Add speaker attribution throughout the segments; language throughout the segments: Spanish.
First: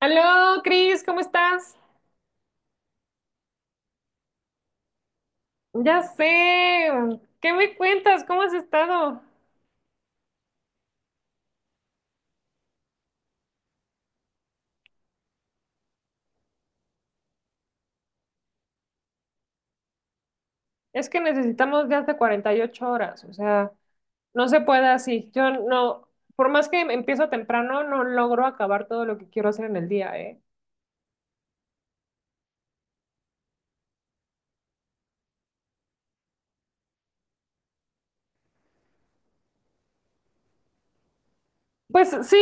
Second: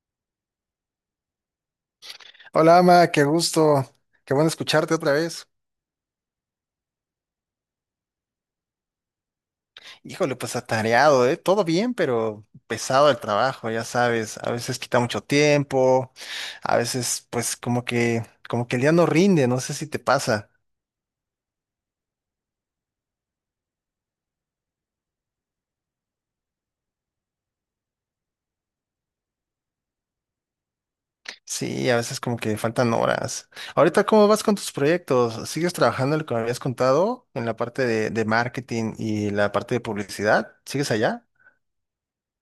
Speaker 1: Aló, Cris, ¿cómo estás?
Speaker 2: Hola, Ama, qué gusto. Qué bueno escucharte otra vez.
Speaker 1: Ya sé. ¿Qué me cuentas? ¿Cómo has estado?
Speaker 2: Híjole, pues atareado, ¿eh? Todo bien, pero pesado el trabajo, ya sabes. A veces quita mucho tiempo, a veces pues como que el día no rinde, no sé si te pasa.
Speaker 1: Es que necesitamos de hasta 48 horas, o sea, no se puede así. Yo no, por más que empiezo temprano, no logro acabar todo lo que quiero hacer en el día, ¿eh?
Speaker 2: Sí, a veces como que faltan horas. Ahorita, ¿cómo vas con tus proyectos? ¿Sigues trabajando en lo que me habías contado en la parte de marketing y la parte de publicidad? ¿Sigues allá?
Speaker 1: Pues sí,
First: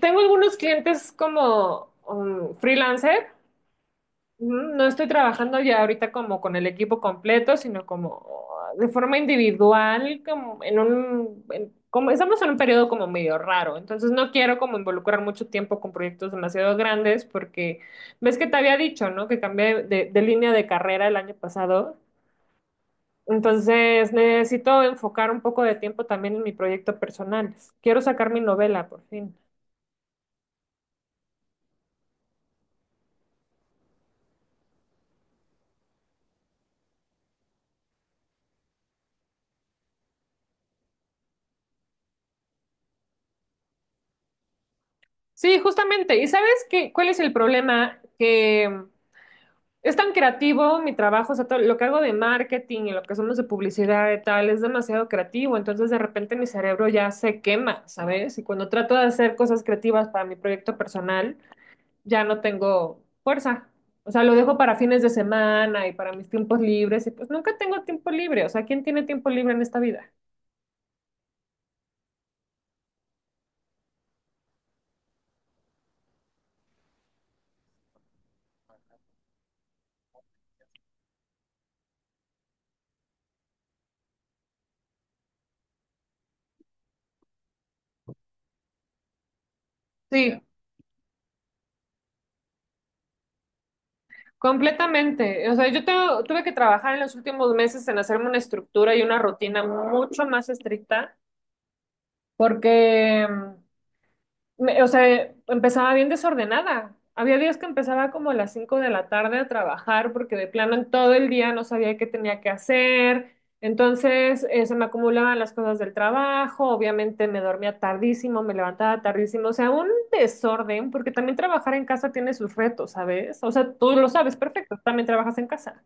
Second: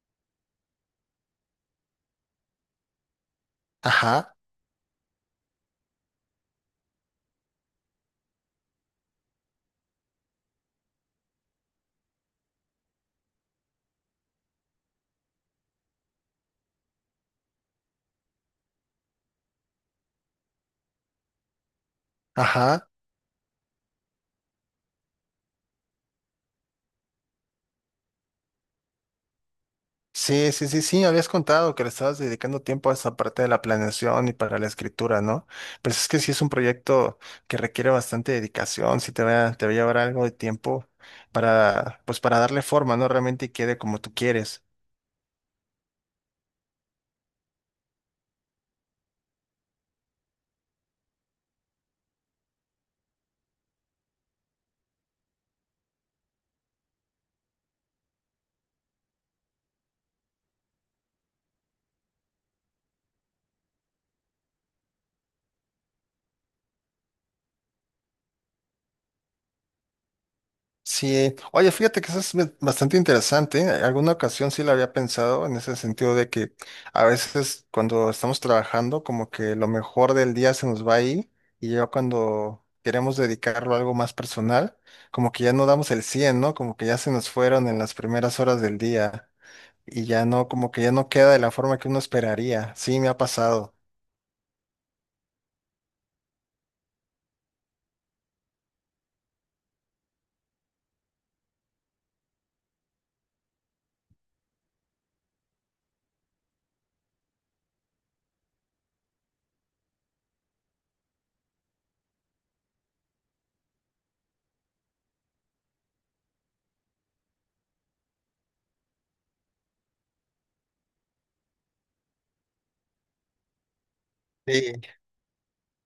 Speaker 1: tengo algunos clientes como freelancer.
Speaker 2: Ajá,
Speaker 1: No estoy trabajando ya ahorita como con el equipo completo, sino como de forma individual, como en un, como estamos en un periodo como medio raro, entonces no quiero como involucrar mucho tiempo con proyectos demasiado grandes porque ves que te había dicho, ¿no? Que cambié de línea de carrera el año pasado,
Speaker 2: ajá.
Speaker 1: entonces necesito enfocar un poco de tiempo también en mi proyecto personal. Quiero sacar mi novela por fin.
Speaker 2: Sí, sí, sí, sí, habías contado que le estabas dedicando tiempo a esa parte de la planeación y para la escritura, ¿no? Pero es que sí es un proyecto que requiere bastante dedicación, sí te va a llevar algo de tiempo pues para darle forma, ¿no? Realmente quede como tú quieres.
Speaker 1: Sí, justamente. ¿Y sabes qué, cuál es el problema? Que es tan creativo mi trabajo, o sea, todo lo que hago de marketing y lo que hacemos de publicidad y tal, es demasiado creativo, entonces de repente mi cerebro ya se quema, ¿sabes? Y cuando trato de hacer cosas creativas para mi proyecto personal, ya no tengo fuerza. O sea, lo dejo para fines de semana y para mis tiempos libres, y pues nunca tengo tiempo libre, o sea, ¿quién tiene tiempo libre en esta vida?
Speaker 2: Sí, oye, fíjate que eso es bastante interesante, ¿eh? Alguna ocasión sí lo había pensado en ese sentido de que a veces cuando estamos trabajando como que lo mejor del día se nos va ahí y ya cuando queremos dedicarlo a algo más personal, como que ya no damos el 100, ¿no? Como que ya se nos fueron en las primeras horas del día y ya
Speaker 1: Sí,
Speaker 2: no, como que ya no queda de la forma que uno esperaría. Sí, me ha pasado.
Speaker 1: completamente. O sea, tuve que trabajar en los últimos meses en hacerme una estructura y una rutina mucho más estricta porque... o sea, empezaba bien desordenada. Había días que empezaba como a las 5 de la tarde a trabajar porque de plano en todo el día no sabía qué tenía que hacer. Entonces, se me acumulaban las cosas del trabajo, obviamente me dormía tardísimo, me levantaba tardísimo, o sea, un desorden, porque también trabajar en casa tiene sus retos, ¿sabes? O sea, tú lo sabes perfecto,
Speaker 2: Sí.
Speaker 1: también trabajas en casa.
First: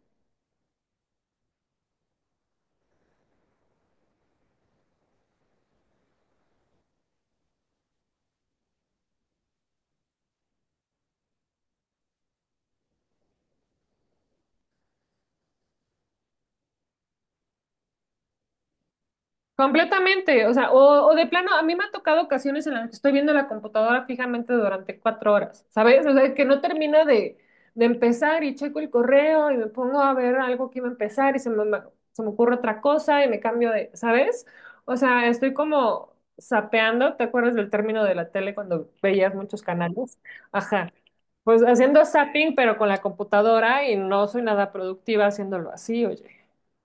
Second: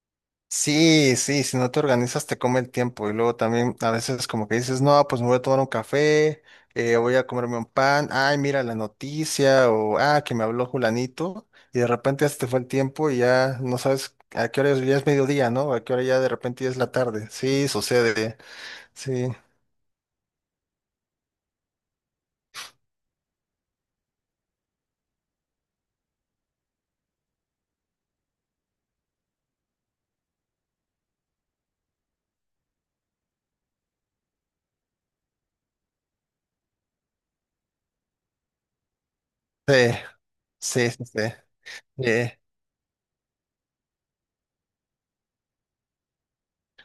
Speaker 2: Sí, sí, si no te organizas te come el tiempo y luego también a veces como que dices, no, pues me voy a tomar un café, voy a comerme un pan, ay, mira la noticia o, ah, que me habló Julanito y de repente ya se te fue el tiempo y ya no sabes a qué hora es, ya es mediodía, ¿no? A qué hora ya de repente ya es la tarde. Sí, sucede, sí,
Speaker 1: Completamente, o sea, o de plano, a mí me ha tocado ocasiones en las que estoy viendo la computadora fijamente durante 4 horas, ¿sabes? O sea, que no termina de empezar y checo el correo y me pongo a ver algo que iba a empezar y se me ocurre otra cosa y me cambio de, ¿sabes? O sea, estoy como sapeando. ¿Te acuerdas del término de la tele cuando veías muchos
Speaker 2: sí,
Speaker 1: canales?
Speaker 2: sí,
Speaker 1: Ajá,
Speaker 2: sí, sí.
Speaker 1: pues haciendo
Speaker 2: eh,
Speaker 1: zapping pero con la computadora, y no soy nada productiva haciéndolo así, oye.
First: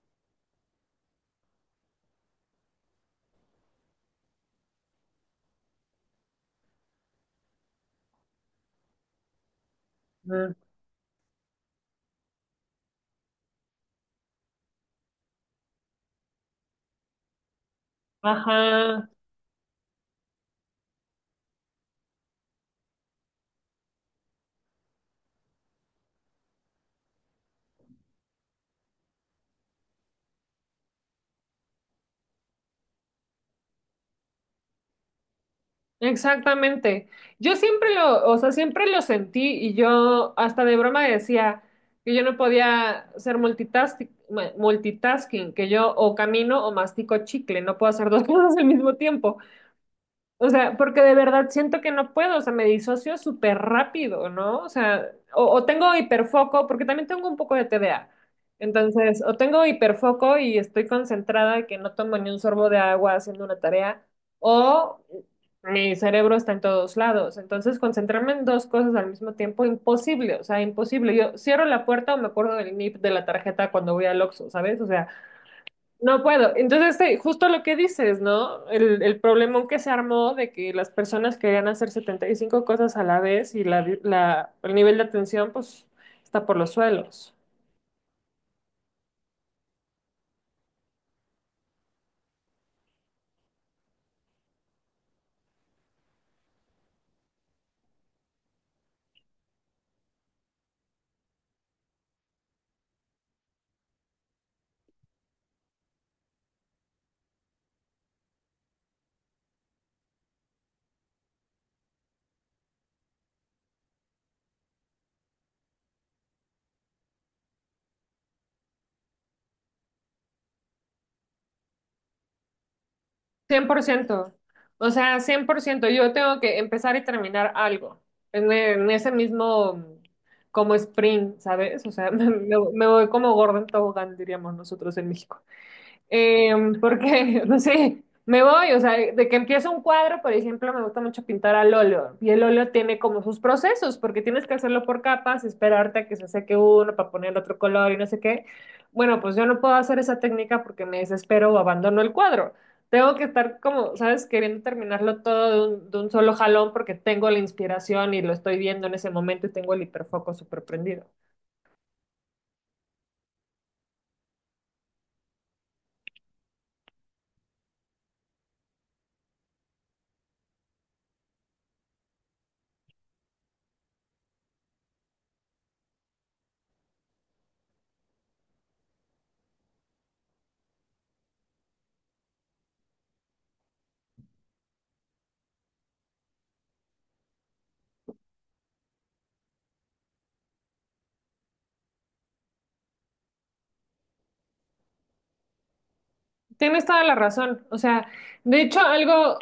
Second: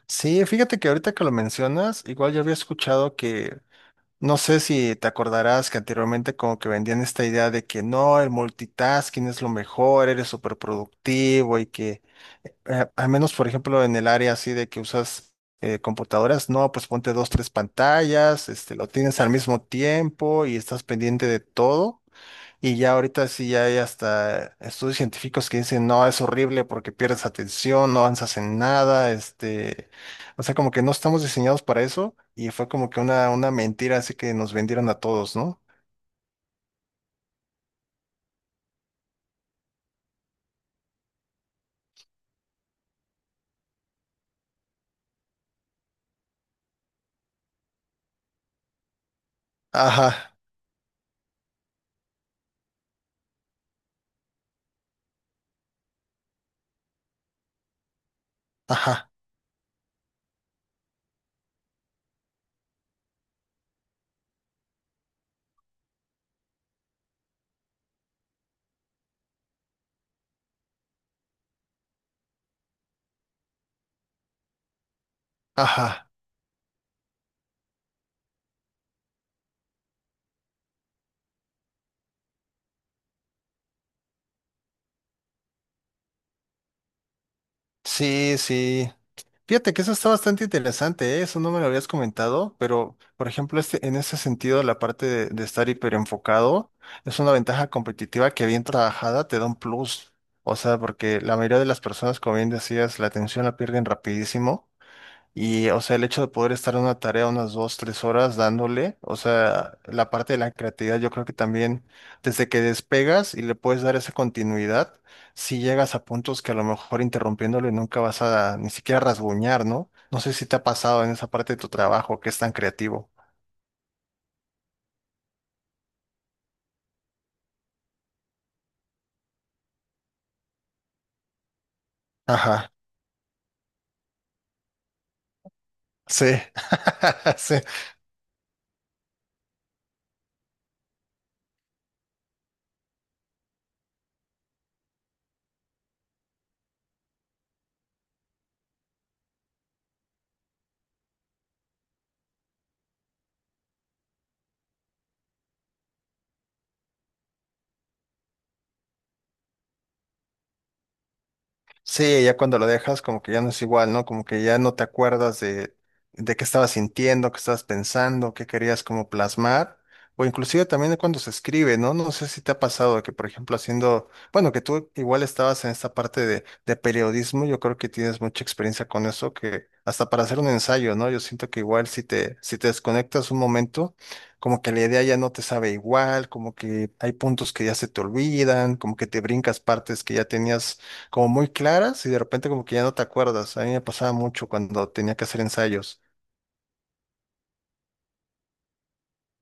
Speaker 2: sí, fíjate que ahorita que lo mencionas, igual yo había escuchado que no sé si te acordarás que anteriormente como que vendían esta idea de que no, el multitasking es lo mejor, eres
Speaker 1: Mm.
Speaker 2: súper productivo y que al menos por ejemplo en el área así de que usas computadoras, no, pues ponte dos, tres pantallas, este, lo
Speaker 1: Ajá.
Speaker 2: tienes al mismo tiempo y estás pendiente de todo. Y ya ahorita sí ya hay hasta estudios científicos que dicen, no, es horrible porque pierdes atención, no avanzas en nada, este, o sea, como que no estamos diseñados para eso y fue como que una mentira así que nos vendieron a todos, ¿no?
Speaker 1: Exactamente. Yo siempre lo, o sea, siempre lo sentí, y yo hasta de broma decía que yo no podía ser multitasking, que yo o camino o mastico chicle, no puedo hacer dos cosas al mismo tiempo.
Speaker 2: Ajá,
Speaker 1: O sea, porque de verdad siento que no puedo, o sea, me disocio súper rápido, ¿no? O sea, o tengo hiperfoco, porque también tengo un poco de TDA.
Speaker 2: ajá,
Speaker 1: Entonces, o tengo hiperfoco y estoy concentrada que no tomo ni un sorbo de agua haciendo una tarea, o mi cerebro está en todos lados. Entonces, concentrarme en dos cosas al mismo tiempo, imposible, o sea, imposible. Yo cierro la puerta o me acuerdo del NIP de la tarjeta cuando voy al Oxxo, ¿sabes? O sea,
Speaker 2: ajá.
Speaker 1: no puedo. Entonces, sí, justo lo que dices, ¿no? El problemón que se armó de que las personas querían hacer 75 cosas a la vez, y el nivel de atención, pues, está por los suelos.
Speaker 2: Sí, sí. Fíjate que eso está bastante interesante, ¿eh? Eso no me lo habías comentado, pero por ejemplo, este, en ese sentido, la parte de estar hiperenfocado es una ventaja competitiva que bien trabajada te da un plus. O sea, porque la mayoría de las personas, como bien decías, la atención la pierden rapidísimo y, o sea, el hecho de poder estar en una tarea unas dos, tres horas dándole, o sea, la parte de la creatividad, yo creo que también desde que despegas y le puedes dar esa continuidad, si llegas a puntos que a lo mejor interrumpiéndole nunca vas a ni siquiera rasguñar, ¿no? No sé si te ha pasado en esa parte de tu trabajo que es tan creativo.
Speaker 1: 100%. O sea, 100%. Yo tengo que empezar y terminar algo en ese mismo como sprint, ¿sabes? O sea,
Speaker 2: Ajá,
Speaker 1: me voy como gordo en tobogán, diríamos nosotros en México.
Speaker 2: sí,
Speaker 1: Eh, porque, no
Speaker 2: sí.
Speaker 1: sé, me voy, o sea, de que empiezo un cuadro, por ejemplo, me gusta mucho pintar al óleo, y el óleo tiene como sus procesos, porque tienes que hacerlo por capas, esperarte a que se seque uno para poner otro color y no sé qué. Bueno, pues yo no puedo hacer esa técnica porque me desespero o abandono el cuadro. Tengo que estar como, ¿sabes? Queriendo terminarlo todo de un solo jalón porque tengo la inspiración y lo estoy viendo en ese momento y tengo el hiperfoco súper prendido.
Speaker 2: Sí, ya cuando lo dejas, como que ya no es igual, ¿no? Como que ya no te acuerdas de qué estabas sintiendo, qué estabas pensando, qué querías como plasmar, o inclusive también de cuando se escribe, ¿no? No sé si te ha pasado que, por ejemplo, haciendo, bueno, que tú igual estabas en esta parte de periodismo, yo creo que tienes mucha experiencia con eso, que hasta para hacer un ensayo, ¿no? Yo siento que igual si te, si te desconectas un momento, como que la idea ya no te sabe igual, como que hay puntos que ya se te olvidan, como que te brincas partes que ya tenías como muy claras y de repente como que ya no te acuerdas. A mí me pasaba mucho cuando tenía que hacer ensayos.
Speaker 1: Tienes toda la razón. O sea, de hecho, algo,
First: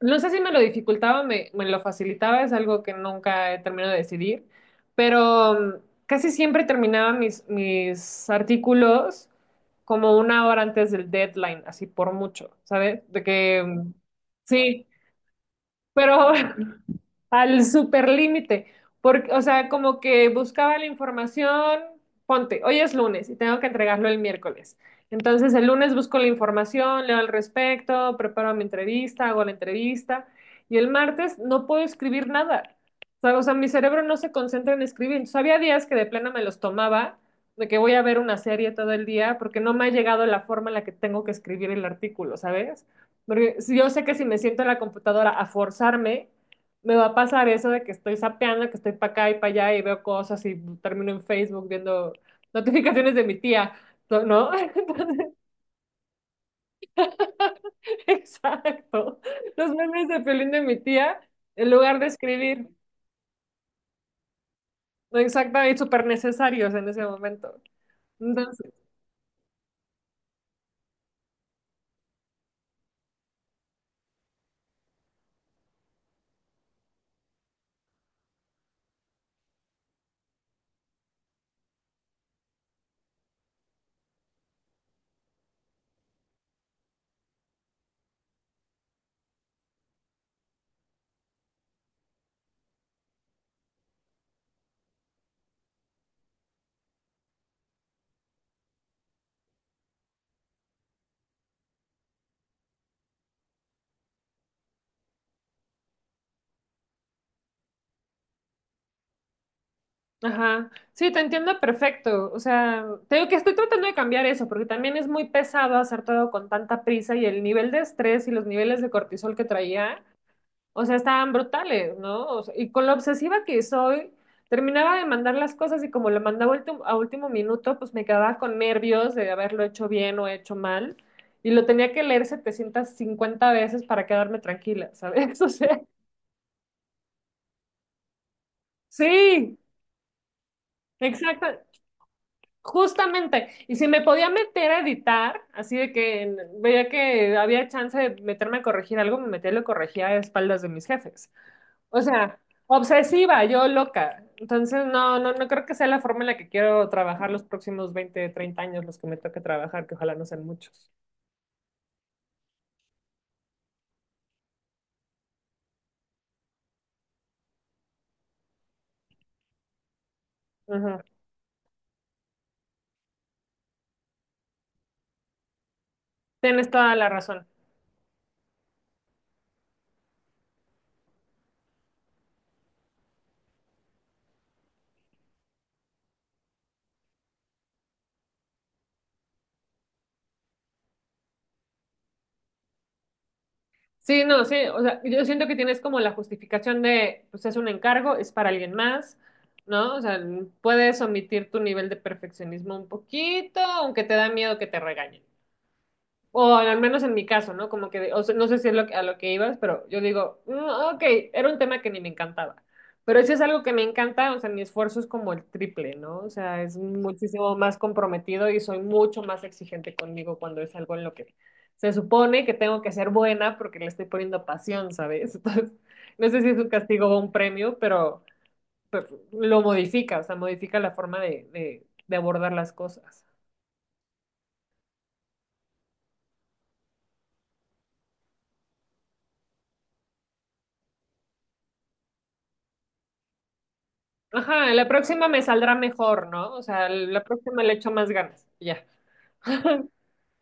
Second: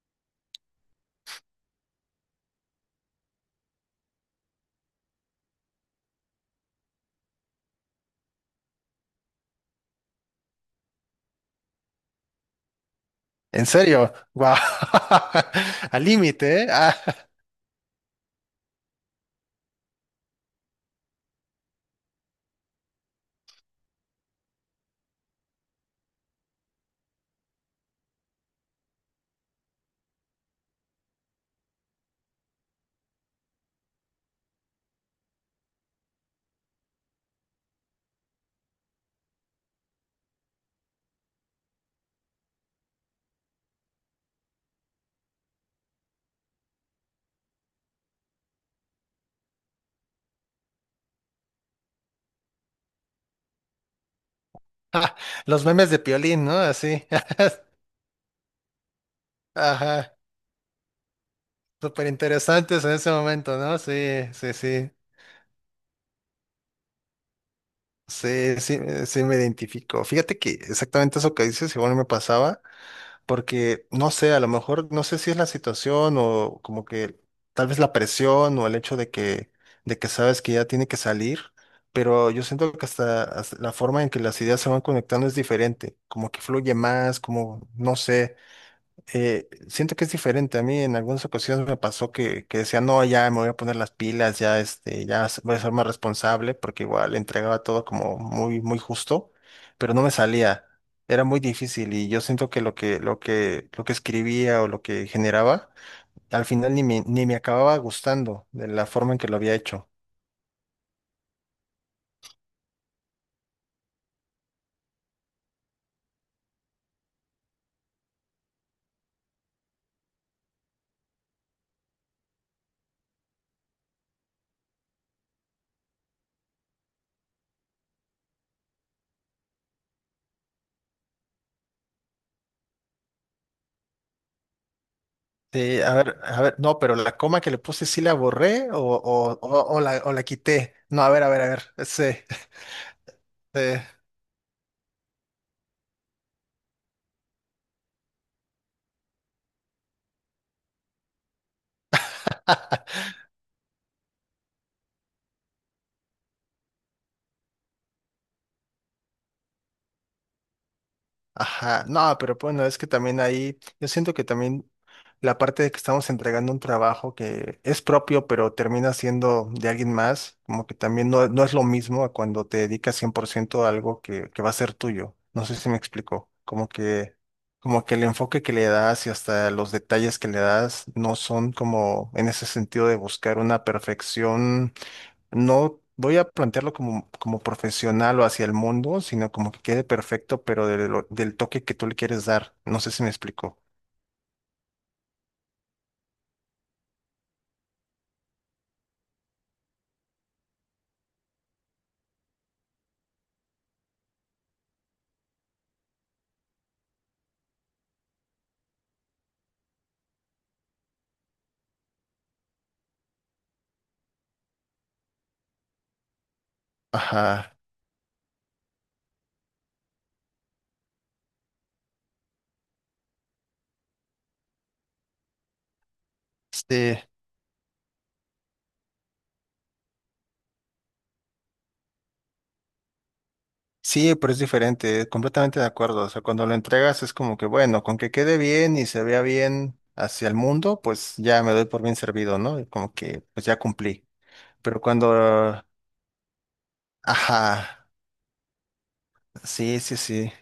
Speaker 1: no sé si me lo dificultaba o me lo facilitaba, es algo que nunca he terminado de decidir, pero casi siempre terminaba mis artículos como 1 hora antes del deadline, así por mucho, ¿sabes? De que
Speaker 2: ¿En serio? ¡Wow!
Speaker 1: sí,
Speaker 2: Al
Speaker 1: pero
Speaker 2: límite, ¿eh? Ah,
Speaker 1: al superlímite, porque, o sea, como que buscaba la información, ponte, hoy es lunes y tengo que entregarlo el miércoles. Entonces el lunes busco la información, leo al respecto, preparo mi entrevista, hago la entrevista y el martes no puedo escribir nada. O sea, mi cerebro no se concentra en escribir. Entonces, había días que de plano me los tomaba, de que voy a ver una serie todo el día porque no me ha llegado la forma en la que tengo que escribir el artículo, ¿sabes? Porque yo sé que si me siento en la computadora a forzarme, me va a pasar eso de que estoy sapeando, que estoy para acá y para allá y veo cosas y termino en Facebook viendo notificaciones de mi tía, ¿no?
Speaker 2: los memes de Piolín, ¿no? Así.
Speaker 1: Exacto. Los memes
Speaker 2: Ajá.
Speaker 1: de Piolín de mi tía, en lugar de
Speaker 2: Súper
Speaker 1: escribir,
Speaker 2: interesantes en ese momento, ¿no? Sí, sí, sí.
Speaker 1: ¿no? Exactamente, súper necesarios en ese momento.
Speaker 2: Sí,
Speaker 1: Entonces,
Speaker 2: sí, sí me identifico. Fíjate que exactamente eso que dices, igual me pasaba. Porque no sé, a lo mejor no sé si es la situación o como que tal vez la presión o el hecho de que sabes que ya tiene que salir, pero yo siento que hasta, hasta la forma en que las ideas se van conectando es diferente, como que fluye más, como no sé, siento que es diferente. A mí en algunas ocasiones me pasó que decía, no, ya me voy a poner las pilas, ya, este, ya voy a ser más responsable, porque igual entregaba todo como muy, muy justo, pero no me salía. Era muy difícil y yo siento que lo que, lo que, lo que escribía o lo que generaba, al final ni me, ni me acababa gustando de la forma en que lo había hecho.
Speaker 1: ajá, sí, te entiendo perfecto. O sea, te digo que estoy tratando de cambiar eso, porque también es muy pesado hacer todo con tanta prisa, y el nivel de estrés y los niveles de cortisol que traía, o sea, estaban brutales, ¿no? O sea, y con lo obsesiva que soy, terminaba de mandar las cosas y como lo mandaba a último minuto, pues me quedaba con nervios de haberlo hecho bien o hecho mal. Y lo tenía que leer 750 veces para quedarme tranquila, ¿sabes? O sea,
Speaker 2: Sí, a ver, no, pero la coma que le puse sí la borré o, o,
Speaker 1: sí,
Speaker 2: o, o la, o la quité. No, a ver, a ver,
Speaker 1: exacto,
Speaker 2: a ver. Sí,
Speaker 1: justamente. Y
Speaker 2: sí.
Speaker 1: si me podía meter a editar, así de que veía que había chance de meterme a corregir algo, me metía y lo corregía a espaldas de mis jefes. O sea, obsesiva, yo loca. Entonces, no, no, no creo que sea la forma en la que quiero trabajar los próximos 20, 30 años, los que me toque trabajar, que ojalá no sean muchos.
Speaker 2: Ajá, no, pero bueno, es que también ahí, yo siento que también la parte de que estamos entregando un trabajo que es propio, pero termina siendo de alguien más, como que
Speaker 1: Ajá.
Speaker 2: también no, no es lo mismo a cuando te dedicas 100% a algo que va a ser tuyo. No sé si me explico, como
Speaker 1: Tienes toda la
Speaker 2: que,
Speaker 1: razón.
Speaker 2: como que el enfoque que le das y hasta los detalles que le das no son como en ese sentido de buscar una perfección, no voy a plantearlo como profesional o hacia el mundo, sino como que quede perfecto, pero de lo- del toque que tú le quieres dar. No sé si me explico.
Speaker 1: Sí, no, sí, o sea, yo siento que tienes como la justificación de, pues es un encargo, es para alguien más, ¿no? O sea, puedes omitir tu nivel de perfeccionismo un poquito, aunque te da miedo que te regañen. O al menos en mi caso, ¿no? Como que, o sea, no sé si es lo que- a lo que ibas, pero yo digo, "Mm, ok, era un tema que ni me encantaba. Pero si es algo que me encanta, o sea, mi esfuerzo es como el triple, ¿no? O sea, es muchísimo
Speaker 2: Ajá.
Speaker 1: más comprometido y soy mucho más exigente conmigo cuando es algo en lo que se supone que tengo que ser buena porque le estoy poniendo pasión, ¿sabes? Entonces, no sé si es un
Speaker 2: Sí,
Speaker 1: castigo o un premio, pero lo modifica, o sea, modifica la forma de, de abordar las cosas.
Speaker 2: sí, pero es diferente, completamente de acuerdo. O sea, cuando lo entregas es como que, bueno, con que quede bien y se vea bien hacia el mundo, pues ya me doy por bien servido, ¿no? Y como que, pues ya cumplí.
Speaker 1: Ajá,
Speaker 2: Pero
Speaker 1: la próxima me
Speaker 2: cuando,
Speaker 1: saldrá mejor, ¿no? O sea, la
Speaker 2: ajá.
Speaker 1: próxima le echo más ganas. Ya.
Speaker 2: Sí, sí, sí.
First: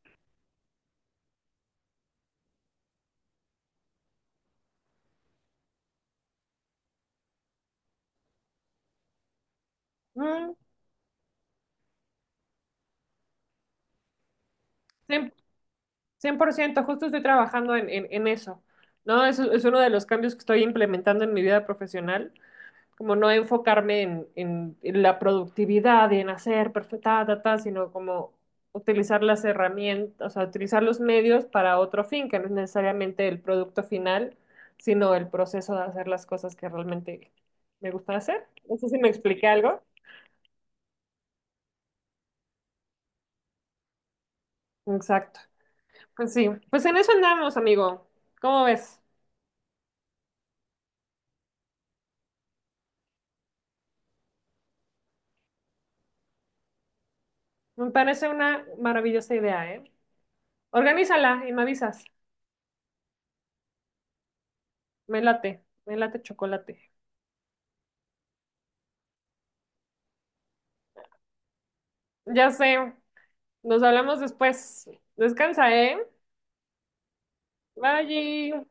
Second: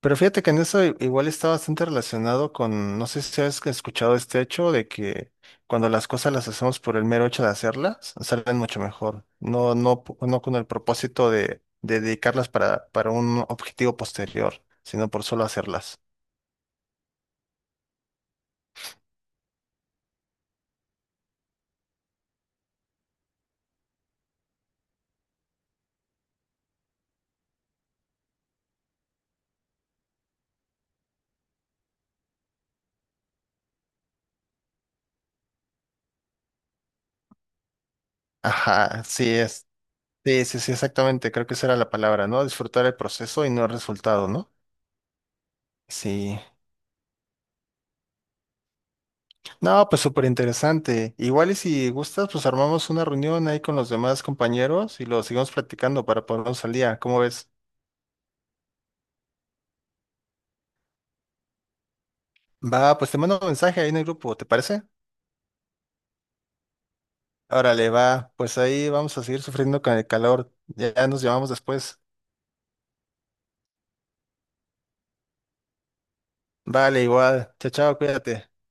Speaker 2: Pero fíjate que en eso igual está bastante relacionado con, no sé si has escuchado este hecho de que cuando las cosas las hacemos por el mero hecho de hacerlas, salen mucho mejor. No, no, no
Speaker 1: Mm,
Speaker 2: con el propósito de dedicarlas para un objetivo posterior, sino por
Speaker 1: 100%,
Speaker 2: solo hacerlas.
Speaker 1: 100%, justo estoy trabajando en eso, ¿no? Es uno de los cambios que estoy implementando en mi vida profesional, como no enfocarme en, en la productividad y en hacer perfecta, ta, ta, sino como utilizar las herramientas, o sea, utilizar los medios para otro fin, que no es necesariamente el producto final, sino el proceso de hacer las cosas que realmente me gusta hacer. No sé si
Speaker 2: Ajá,
Speaker 1: me
Speaker 2: sí
Speaker 1: expliqué
Speaker 2: es.
Speaker 1: algo.
Speaker 2: Sí, sí, sí, exactamente. Creo que esa era la palabra, ¿no? Disfrutar el proceso y no el resultado, ¿no?
Speaker 1: Exacto. Pues
Speaker 2: Sí.
Speaker 1: sí, pues en eso andamos, amigo. ¿Cómo ves?
Speaker 2: No, pues súper interesante. Igual y si gustas, pues armamos una reunión ahí con los demás compañeros y lo seguimos platicando para ponernos al día. ¿Cómo ves?
Speaker 1: Me parece una maravillosa idea, ¿eh? Organízala y me avisas.
Speaker 2: Va, pues te mando un mensaje ahí en el grupo, ¿te parece?
Speaker 1: Me late chocolate.
Speaker 2: Órale, va, pues ahí vamos a seguir sufriendo con el calor. Ya nos llamamos después.
Speaker 1: Ya sé, nos hablamos después. Descansa, ¿eh?
Speaker 2: Vale, igual. Chao, chao, cuídate.
Speaker 1: Bye.